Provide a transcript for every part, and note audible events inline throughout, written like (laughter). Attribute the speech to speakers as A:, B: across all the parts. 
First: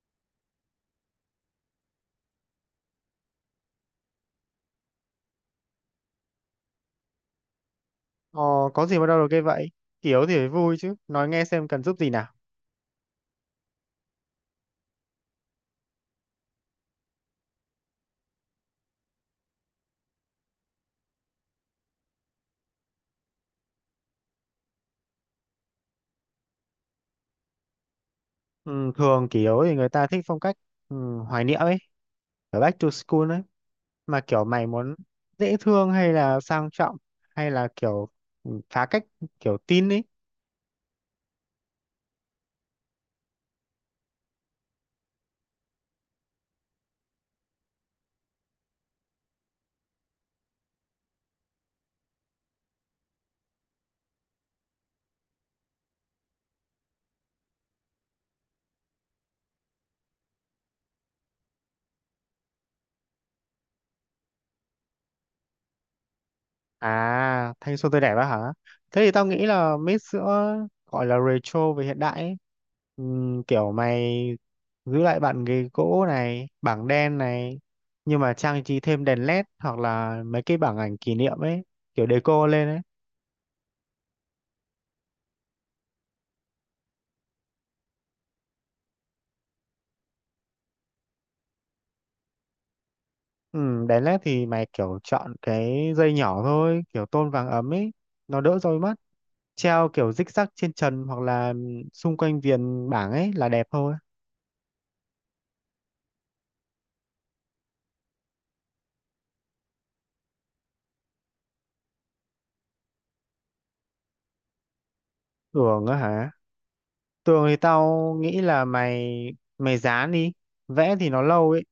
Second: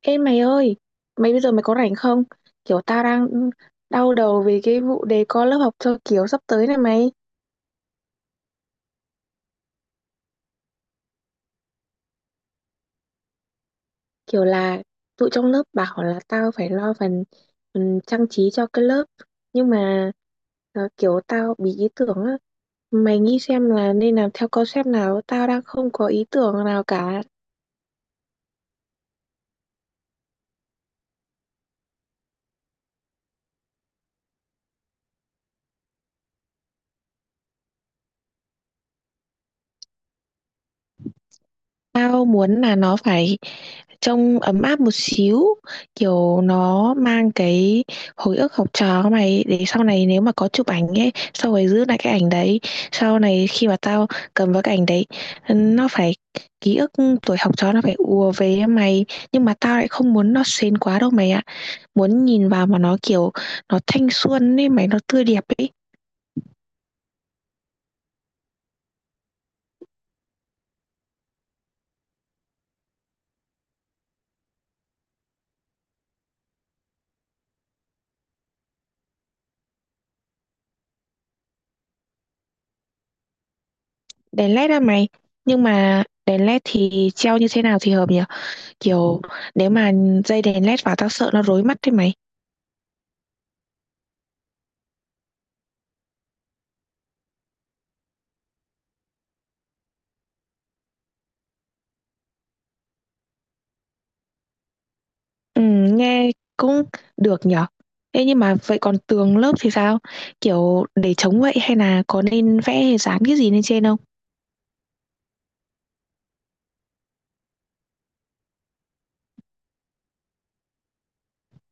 A: Ê mày ơi, mày bây giờ có rảnh không? Kiểu tao đang đau đầu về cái vụ đề co lớp học cho kiểu sắp tới này mày.
B: Ờ, có gì mà đâu được cái vậy? Kỷ yếu thì phải vui chứ. Nói nghe xem cần giúp gì nào.
A: Kiểu là tụi trong lớp bảo là tao phải lo phần, phần trang trí cho cái lớp. Nhưng mà kiểu tao bị ý tưởng á. Mày nghĩ xem là nên làm theo concept nào, tao đang không có ý tưởng nào cả.
B: Ừ, thường kỷ yếu thì người ta thích phong cách ừ, hoài niệm ấy, kiểu back to school ấy. Mà kiểu mày muốn dễ thương hay là sang trọng hay là kiểu phá cách kiểu teen ấy.
A: Tao muốn là nó phải trông ấm áp một xíu, kiểu nó mang cái hồi ức học trò của mày để sau này nếu mà có chụp ảnh ấy, sau rồi giữ lại cái ảnh đấy. Sau này khi mà tao cầm vào cái ảnh đấy, nó phải ký ức tuổi học trò nó phải ùa về với mày, nhưng mà tao lại không muốn nó sến quá đâu mày ạ, muốn nhìn vào mà nó kiểu nó thanh xuân ấy mày, nó tươi đẹp ấy.
B: À, thanh xuân tươi đẹp á hả? Thế thì tao nghĩ là mix giữa gọi là retro với hiện đại ấy. Kiểu mày giữ lại bàn ghế gỗ này, bảng đen này, nhưng mà trang trí thêm đèn LED hoặc là mấy cái bảng ảnh kỷ niệm ấy, kiểu deco lên ấy.
A: Đèn led á mày, nhưng mà đèn led thì treo như thế nào thì hợp nhỉ? Kiểu nếu mà dây đèn led vào tao sợ nó rối mắt thế mày.
B: Đèn LED thì mày kiểu chọn cái dây nhỏ thôi, kiểu tôn vàng ấm ấy, nó đỡ rối mắt. Treo kiểu rích rắc trên trần hoặc là xung quanh viền bảng ấy là đẹp thôi.
A: Ừ, nghe cũng được nhở. Thế nhưng mà vậy còn tường lớp thì sao? Kiểu để chống vậy hay là có nên vẽ hay dán cái gì lên trên không?
B: Tưởng á hả? Tường thì tao nghĩ là mày mày dán đi, vẽ thì nó lâu ấy.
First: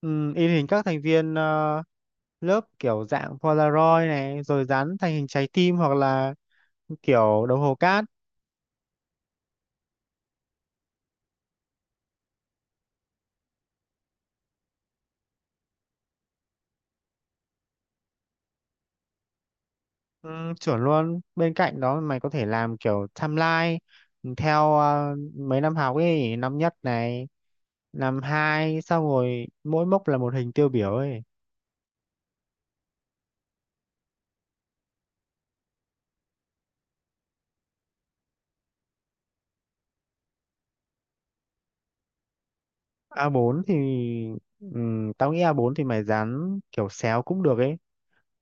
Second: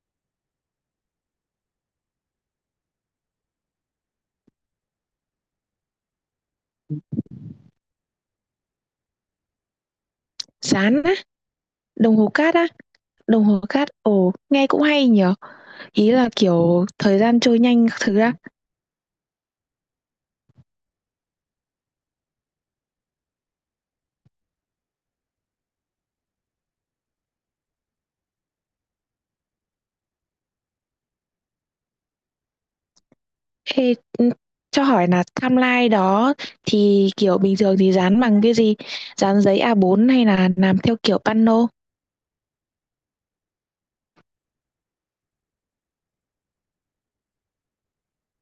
B: Ừ, in hình các thành viên lớp kiểu dạng Polaroid này, rồi dán thành hình trái tim hoặc là kiểu đồng hồ cát.
A: Dán á, đồng hồ cát á, đồng hồ cát. Ồ, nghe cũng hay nhở. Ý là kiểu thời gian trôi nhanh các thứ á.
B: Ừ, chuẩn luôn. Bên cạnh đó mày có thể làm kiểu timeline theo mấy năm học ấy, năm nhất này, năm hai, xong rồi mỗi mốc là một hình tiêu biểu ấy.
A: Ê, ừ, cho hỏi là timeline đó thì kiểu bình thường thì dán bằng cái gì? Dán giấy a bốn hay là làm theo kiểu pano?
B: A4 thì ừ, tao nghĩ A4 thì mày dán kiểu xéo cũng được ấy.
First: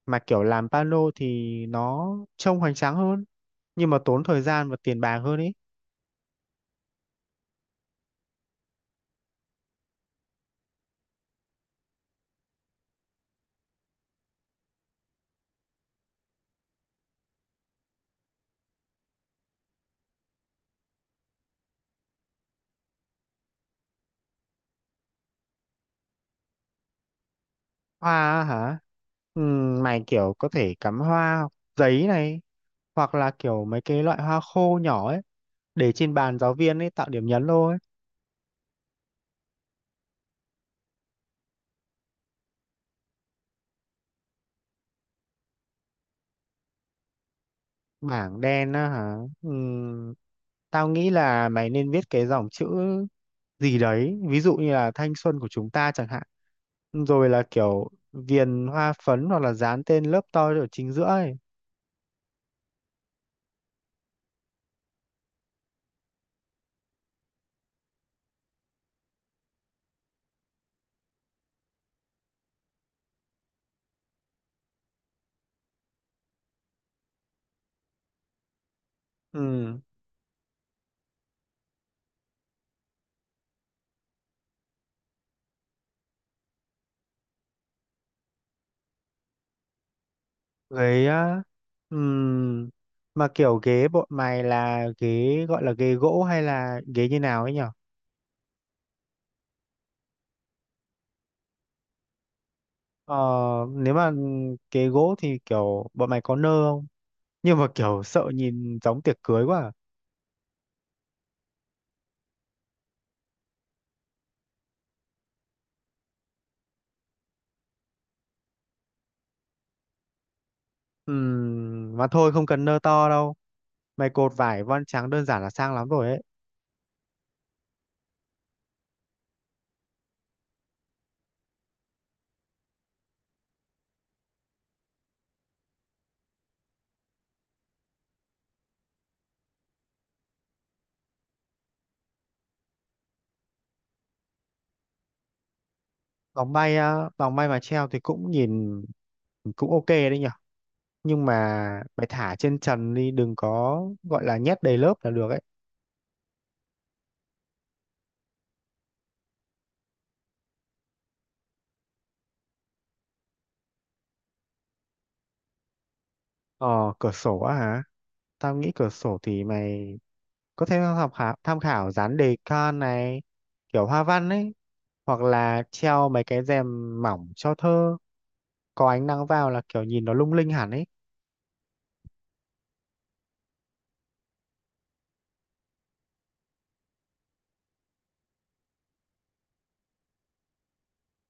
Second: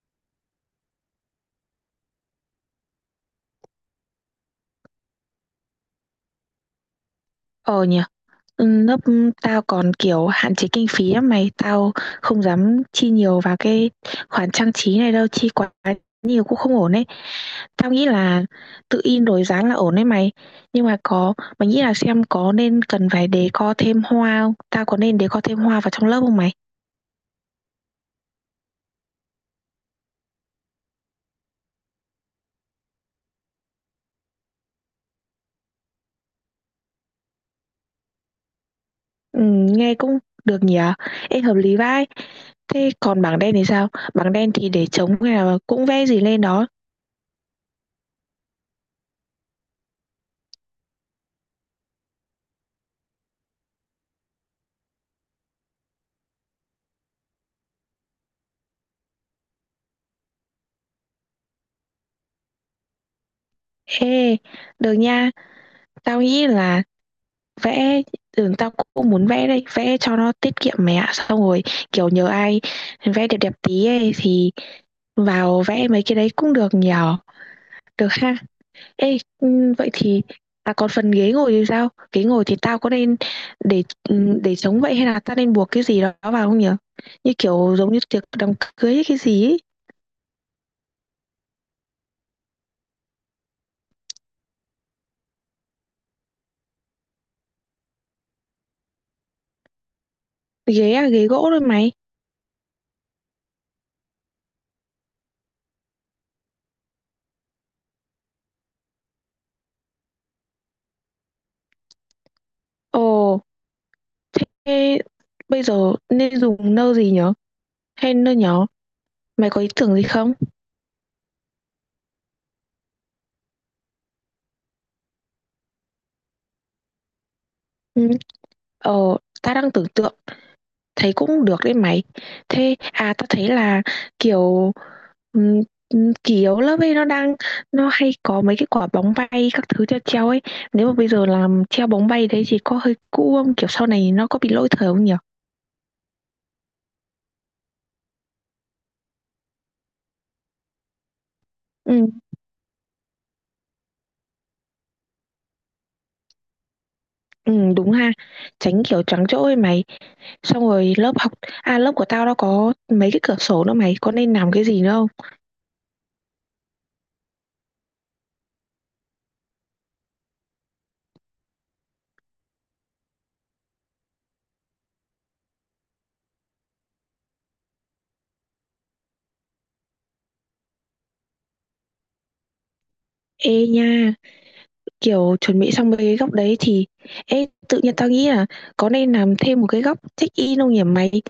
B: Mà kiểu làm pano thì nó trông hoành tráng hơn nhưng mà tốn thời gian và tiền bạc hơn ấy.
A: Ờ nhỉ. Ừ, lớp tao còn kiểu hạn chế kinh phí lắm mày, tao không dám chi nhiều vào cái khoản trang trí này đâu, chi quá nhiều cũng không ổn ấy. Tao nghĩ là tự in rồi dán là ổn đấy mày, nhưng mà có mày nghĩ là xem có nên cần phải đề co thêm hoa không, tao có nên đề co thêm hoa vào trong lớp không mày?
B: Hoa á hả? Mày kiểu có thể cắm hoa hoặc giấy này hoặc là kiểu mấy cái loại hoa khô nhỏ ấy để trên bàn giáo viên ấy tạo điểm nhấn thôi.
A: Ừ, nghe cũng được nhỉ. Ê hợp lý vai, thế còn bảng đen thì sao? Bảng đen thì để trống hay là cũng vẽ gì lên đó?
B: Bảng đen á hả? Ừm, Tao nghĩ là mày nên viết cái dòng chữ gì đấy ví dụ như là thanh xuân của chúng ta chẳng hạn rồi là kiểu viền hoa phấn hoặc là dán tên lớp tôi ở chính giữa ấy.
A: Ê, được nha. Tao nghĩ là vẽ, tao cũng muốn vẽ đây, vẽ cho nó tiết kiệm mẹ ạ, xong rồi kiểu nhờ ai vẽ đẹp đẹp tí ấy thì vào vẽ mấy cái đấy cũng được nhờ, được ha. Ê ừ,
B: Ừ.
A: vậy thì à còn phần ghế ngồi thì sao? Ghế ngồi thì tao có nên để, để trống vậy hay là tao nên buộc cái gì đó vào không nhở? Như kiểu giống như tiệc đám cưới hay cái gì ấy.
B: Ghế á? ừm, mà kiểu ghế bọn mày là ghế gọi là ghế gỗ hay là ghế như nào ấy nhở?
A: Ghế à, ghế gỗ thôi mày.
B: ờ, Nếu mà ghế gỗ thì kiểu bọn mày có nơ không? (laughs) Nhưng mà kiểu sợ nhìn giống tiệc cưới quá à.
A: Ồ, thế bây giờ nên dùng nơ gì nhở? Hay nơ nhỏ? Mày có ý tưởng gì không?
B: Mà thôi không cần nơ to đâu mày cột vải voan trắng đơn giản là sang lắm rồi ấy.
A: Ừ. Ờ, ta đang tưởng tượng, thấy cũng được đấy mày. Thế, à ta thấy là kiểu ừm, kỷ yếu lớp ấy nó đang, nó hay có mấy cái quả bóng bay các thứ treo treo ấy. Nếu mà bây giờ làm treo bóng bay đấy thì có hơi cũ không? Kiểu sau này nó có bị lỗi thời không nhỉ?
B: Vòng bay á, vòng bay mà treo thì cũng nhìn cũng ok đấy nhở. Nhưng mà
A: Ừ,
B: mày thả trên trần đi đừng có gọi là nhét đầy lớp là được ấy.
A: ừ, đúng ha. Tránh kiểu trắng chỗ ấy mày. Xong rồi lớp học, à lớp của tao nó có mấy cái cửa sổ nữa mày. Có nên làm cái gì nữa không?
B: Ờ, cửa sổ á hả? Tao nghĩ cửa sổ thì mày có thể tham khảo dán đề can này, kiểu hoa văn ấy, hoặc là treo mấy cái rèm mỏng cho thơ, có ánh nắng vào là kiểu nhìn nó lung linh hẳn ấy.
A: Ê nha. Kiểu, chuẩn bị xong mấy cái góc đấy thì ê, tự nhiên tao nghĩ là có nên làm thêm một cái góc check-in không nhỉ mày?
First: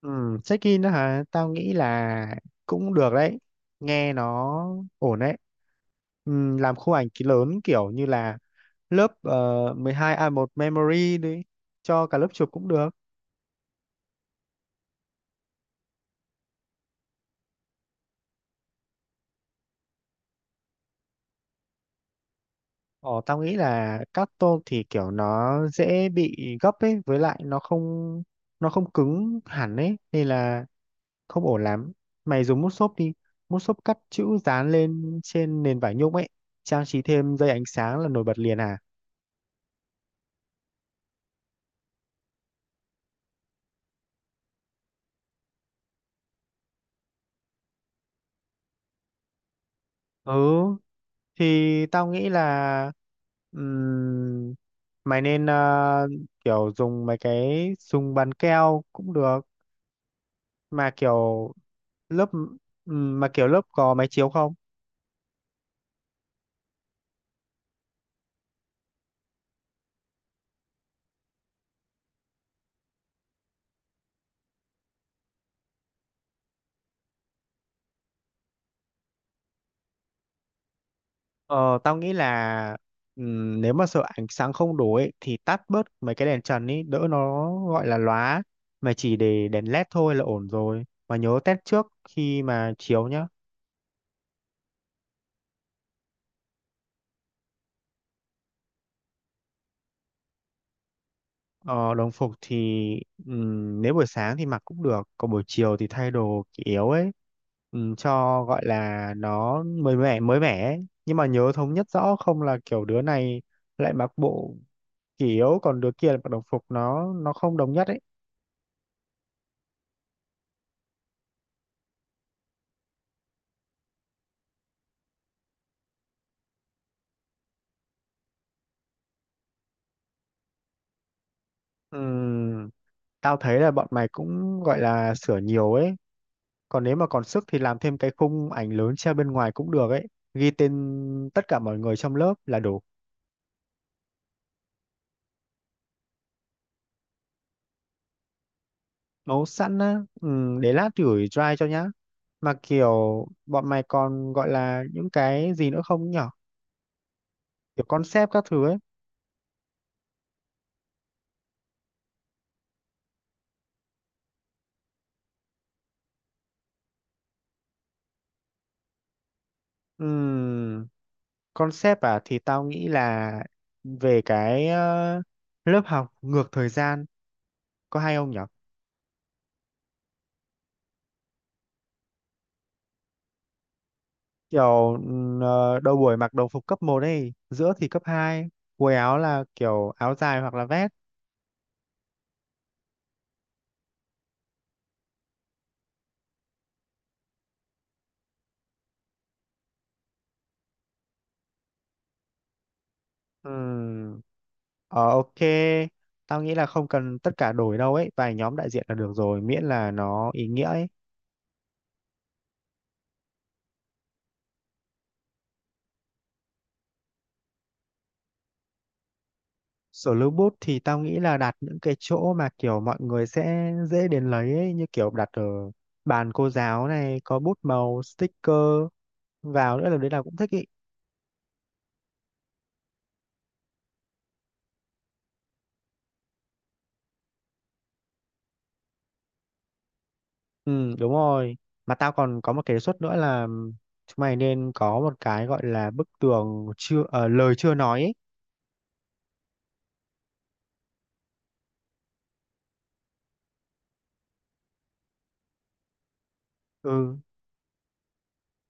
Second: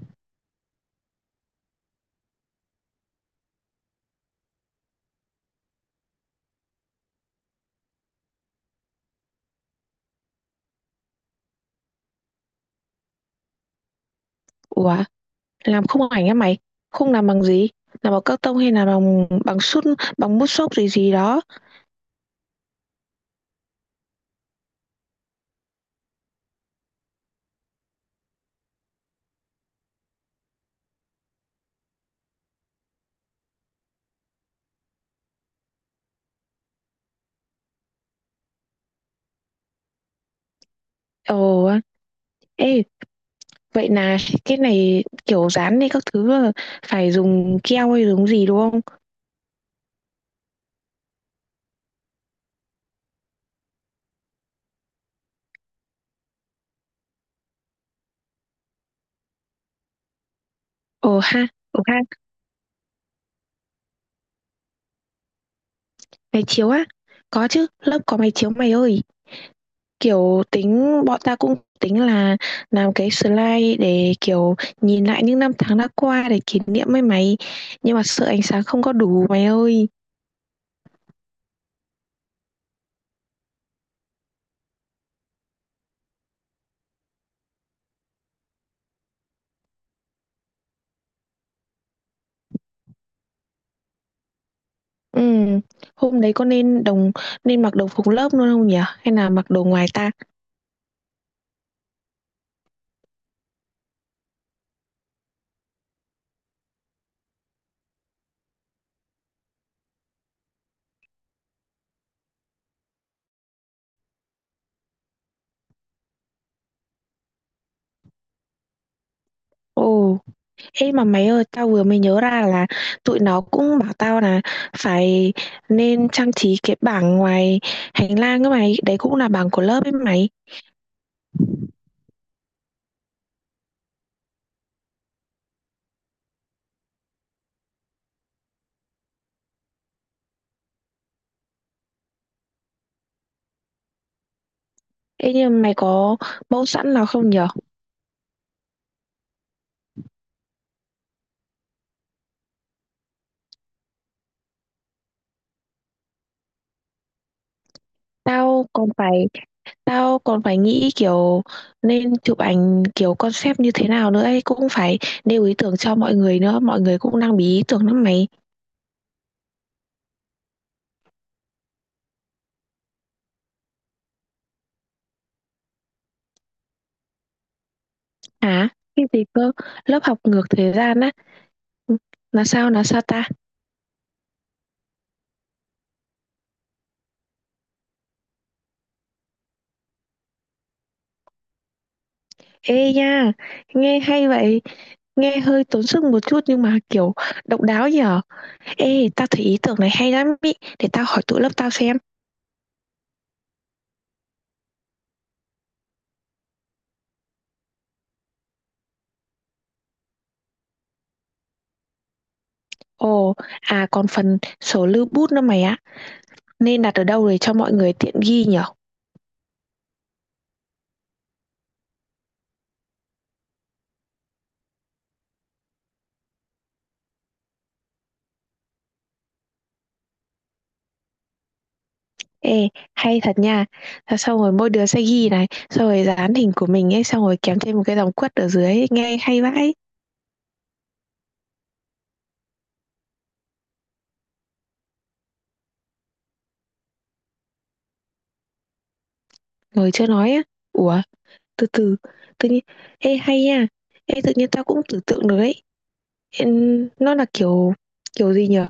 B: Ừ, check-in đó hả? Tao nghĩ là cũng được đấy, nghe nó ổn đấy. Ừ, làm khu ảnh ký lớn kiểu như là lớp 12A1 Memory đi, cho cả lớp chụp cũng được.
A: Ủa, làm khung ảnh á mày? Không, làm bằng gì? Làm bằng cắt tông hay là bằng bằng sút, bằng mút xốp gì gì đó?
B: Ồ, tao nghĩ là các tôm thì kiểu nó dễ bị gấp ấy, với lại nó không cứng hẳn ấy, nên là không ổn lắm. Mày dùng mút xốp đi, mút xốp cắt chữ dán lên trên nền vải nhung ấy, trang trí thêm dây ánh sáng là nổi bật liền à?
A: Ồ, ê, vậy là cái này kiểu dán hay các thứ là phải dùng keo hay dùng gì đúng không?
B: Ừ, thì tao nghĩ là ừm, mày nên kiểu dùng mấy cái dùng bàn keo cũng được, mà kiểu
A: Ồ ha,
B: lớp mà kiểu lớp có máy chiếu không?
A: máy chiếu á? Có chứ, lớp có máy chiếu mày ơi. Kiểu, tính bọn ta cũng tính là làm cái slide để, kiểu, nhìn lại những năm tháng đã qua để kỷ niệm ấy mày, nhưng mà sợ ánh sáng không có đủ mày ơi.
B: Ờ, tao nghĩ là nếu mà sợ ánh sáng không đủ ấy, thì tắt bớt mấy cái đèn trần ấy, đỡ nó gọi là lóa. Mà chỉ để đèn LED thôi là ổn rồi. Mà nhớ test trước khi mà chiếu nhá.
A: Ừm, Hôm đấy có nên đồng nên mặc đồng phục lớp luôn không nhỉ? Hay là mặc đồ ngoài ta?
B: Ờ, đồng phục thì nếu buổi sáng thì mặc cũng được, còn buổi chiều thì thay đồ kỷ yếu ấy. Cho gọi là nó mới mẻ ấy. Nhưng mà nhớ thống nhất rõ không là kiểu đứa này lại mặc bộ kỷ yếu còn đứa kia lại mặc đồng phục nó không đồng nhất ấy.
A: Ồ, ê mà mày ơi, tao vừa mới nhớ ra là tụi nó cũng bảo tao là phải nên trang trí cái bảng ngoài hành lang các mày, đấy cũng là bảng của lớp ấy mày.
B: Ừm, Tao thấy là bọn mày cũng gọi là sửa nhiều ấy. Còn nếu mà còn sức thì làm thêm cái khung ảnh lớn treo bên ngoài cũng được ấy. Ghi tên tất cả mọi người trong lớp là đủ.
A: Ê nhưng mà mày có mẫu sẵn nào không nhỉ?
B: Nấu sẵn á. Ừ, để lát gửi drive cho nhá. Mà kiểu bọn mày còn gọi là những cái gì nữa không nhở? Kiểu concept các thứ
A: Tao
B: ấy.
A: còn phải Tao còn phải nghĩ kiểu nên chụp ảnh kiểu concept như thế nào nữa ấy. Cũng phải nêu ý tưởng cho mọi người nữa. Mọi người cũng đang bí ý tưởng lắm mày.
B: Ừ, concept à thì tao nghĩ là về cái lớp học ngược thời gian có hay không nhở?
A: Hả? Cái gì cơ? Lớp học ngược thời gian á. Ừ, là sao? Là sao ta?
B: Kiểu đầu buổi mặc đồng phục cấp một ấy giữa thì cấp 2, quần áo là kiểu áo dài hoặc là vest.
A: Ê nha! Nghe hay vậy. Nghe hơi tốn sức một chút nhưng mà kiểu độc đáo nhở. Ê, tao thấy ý tưởng này hay lắm ý. Để tao hỏi tụi lớp tao xem.
B: Ừm, ok, tao nghĩ là không cần tất cả đổi đâu ấy vài nhóm đại diện là được rồi miễn là nó ý nghĩa ấy.
A: Ồ, à còn phần sổ lưu bút nữa mày ạ. Nên đặt ở đâu để cho mọi người tiện ghi nhở?
B: Sổ lưu bút thì tao nghĩ là đặt những cái chỗ mà kiểu mọi người sẽ dễ đến lấy ấy như kiểu đặt ở bàn cô giáo này có bút màu sticker vào nữa là đấy là cũng thích ý.
A: Ê, hay thật nha. Thế xong rồi mỗi đứa sẽ ghi này, xong rồi dán hình của mình ấy, xong rồi kèm thêm một cái dòng quất ở dưới ấy, nghe hay vãi.
B: Ừ, đúng rồi. Mà tao còn có một cái đề xuất nữa là chúng mày nên có một cái gọi là bức tường chưa ờ, lời chưa nói ấy.
A: Rồi chưa nói á. Ủa, từ từ, tự nhiên, ê hay nha. Ê, tự nhiên tao cũng tưởng tượng được ấy. Ê, nó
B: Ừ,
A: là kiểu, kiểu gì nhở?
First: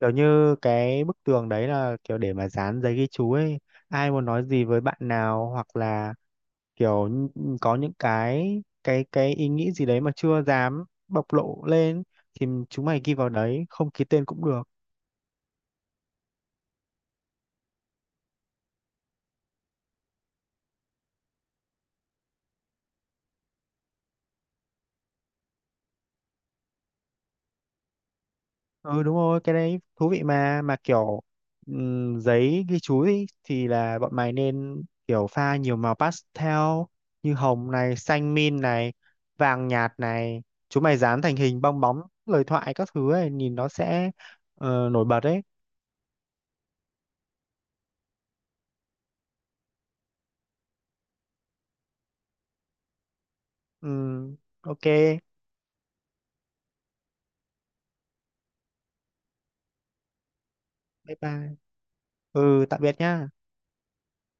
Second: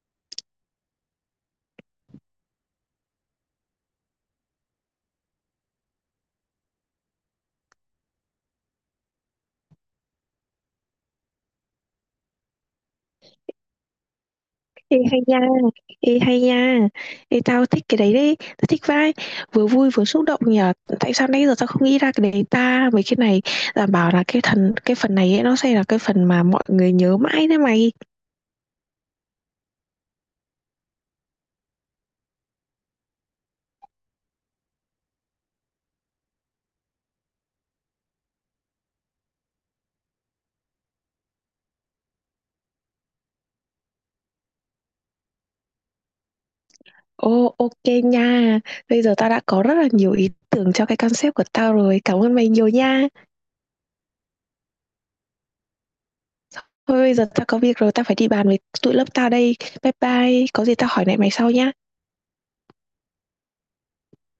B: kiểu như cái bức tường đấy là kiểu để mà dán giấy ghi chú ấy. Ai muốn nói gì với bạn nào hoặc là kiểu có những cái ý nghĩ gì đấy mà chưa dám bộc lộ lên thì chúng mày ghi vào đấy, không ký tên cũng được.
A: Ê hay nha, ê hay nha. Ê, tao thích cái đấy đấy, tao thích vãi. Vừa vui vừa xúc động nhở. Tại sao nãy giờ tao không nghĩ ra cái đấy ta? Mấy cái này đảm bảo là cái thần, cái phần này ấy, nó sẽ là cái phần mà mọi người nhớ mãi đấy mày.
B: Ừ đúng rồi cái đấy thú vị mà kiểu giấy ghi chú ý, thì là bọn mày nên kiểu pha nhiều màu pastel như hồng này xanh min này vàng nhạt này chúng mày dán thành hình bong bóng lời thoại các thứ ấy nhìn nó sẽ nổi bật đấy.
A: Ồ, ok nha. Bây giờ tao đã có rất là nhiều ý tưởng cho cái concept của tao rồi. Cảm ơn mày nhiều nha.
B: Ừm, ok,
A: Thôi bây giờ tao có việc rồi, tao phải đi bàn với tụi lớp tao đây. Bye bye. Có gì tao hỏi
B: bye
A: lại mày sau
B: bye.
A: nha.
B: Ừ, tạm biệt nhá.